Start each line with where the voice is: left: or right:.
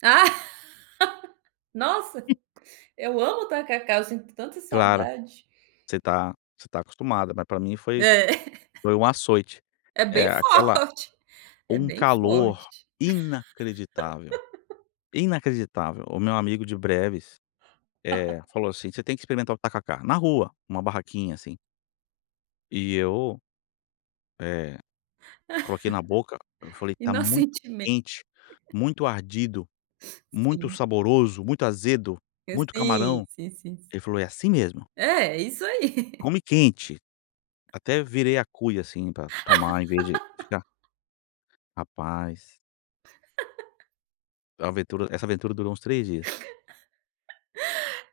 right: Nossa! Eu amo tacacá. Eu sinto tanta
left: Claro,
right: saudade.
left: você tá você tá acostumada, mas pra mim foi
right: É.
left: foi um açoite.
right: É
left: Eh,
right: bem
left: aquela
right: forte, é
left: um
right: bem
left: calor
right: forte.
left: inacreditável, inacreditável. O meu amigo de Breves, eh, falou assim: "Você tem que experimentar o tacacá na rua, uma barraquinha assim". E eu eh, coloquei na boca, eu falei:
right: E
left: "Tá
right: não
left: muito
right: sentimen
left: quente, muito ardido, muito
right: Sim.
left: saboroso, muito azedo,
right: É
left: muito
right: sim,
left: camarão".
right: sim, sim, si
left: Ele falou: "É assim mesmo"
right: É, é isso aí.
left: "come quente". Até virei a cuia, assim, pra tomar em vez de ficar Rapaz! A aventura essa aventura durou uns 3 dias.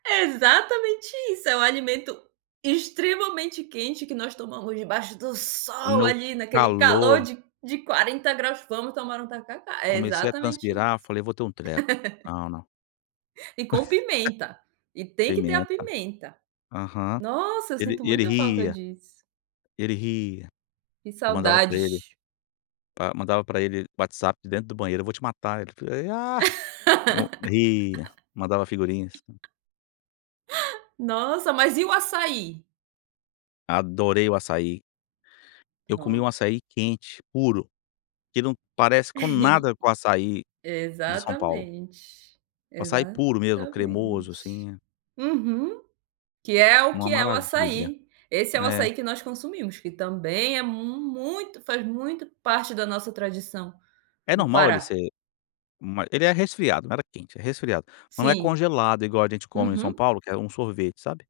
right: Exatamente isso, é um alimento extremamente quente que nós tomamos debaixo do sol
left: No
right: ali naquele calor
left: calor.
right: de de 40 graus. Vamos tomar um tacacá. É
left: Comecei a
right: exatamente
left: transpirar,
right: isso.
left: falei: "Vou ter um treco. Ah, não".
right: E com pimenta, e tem que ter a
left: Pimenta.
right: pimenta.
left: Aham.
right: Nossa, eu
left: Ele
right: sinto
left: e ele
right: muita falta
left: ria
right: disso.
left: ele ria.
right: Que
left: Eu mandava pra ele,
right: saudade!
left: pa mandava pra ele WhatsApp de dentro do banheiro "Eu vou te matar". Ele fal ah, [unintelligible] ria. Mandava figurinhas.
right: Nossa, mas e o açaí?
left: Adorei o açaí. Eu comi um
right: Pronto.
left: açaí quente, puro, que não parece com nada com o açaí de São Paulo.
right: Exatamente,
left: O açaí puro mesmo, cremoso
right: exatamente.
left: assim.
right: Uhum. Que é o
left: Uma
right: que é o
left: maravilha.
right: açaí. Esse é o
left: É.
right: açaí que nós consumimos, que também é muito, faz muito parte da nossa tradição
left: É
right: do
left: normal ele
right: Pará.
left: ser ma ele é resfriado, não era quente, é resfriado, não é
right: Sim.
left: congelado igual a gente come em São
right: Uhum.
left: Paulo, que é um sorvete, sabe?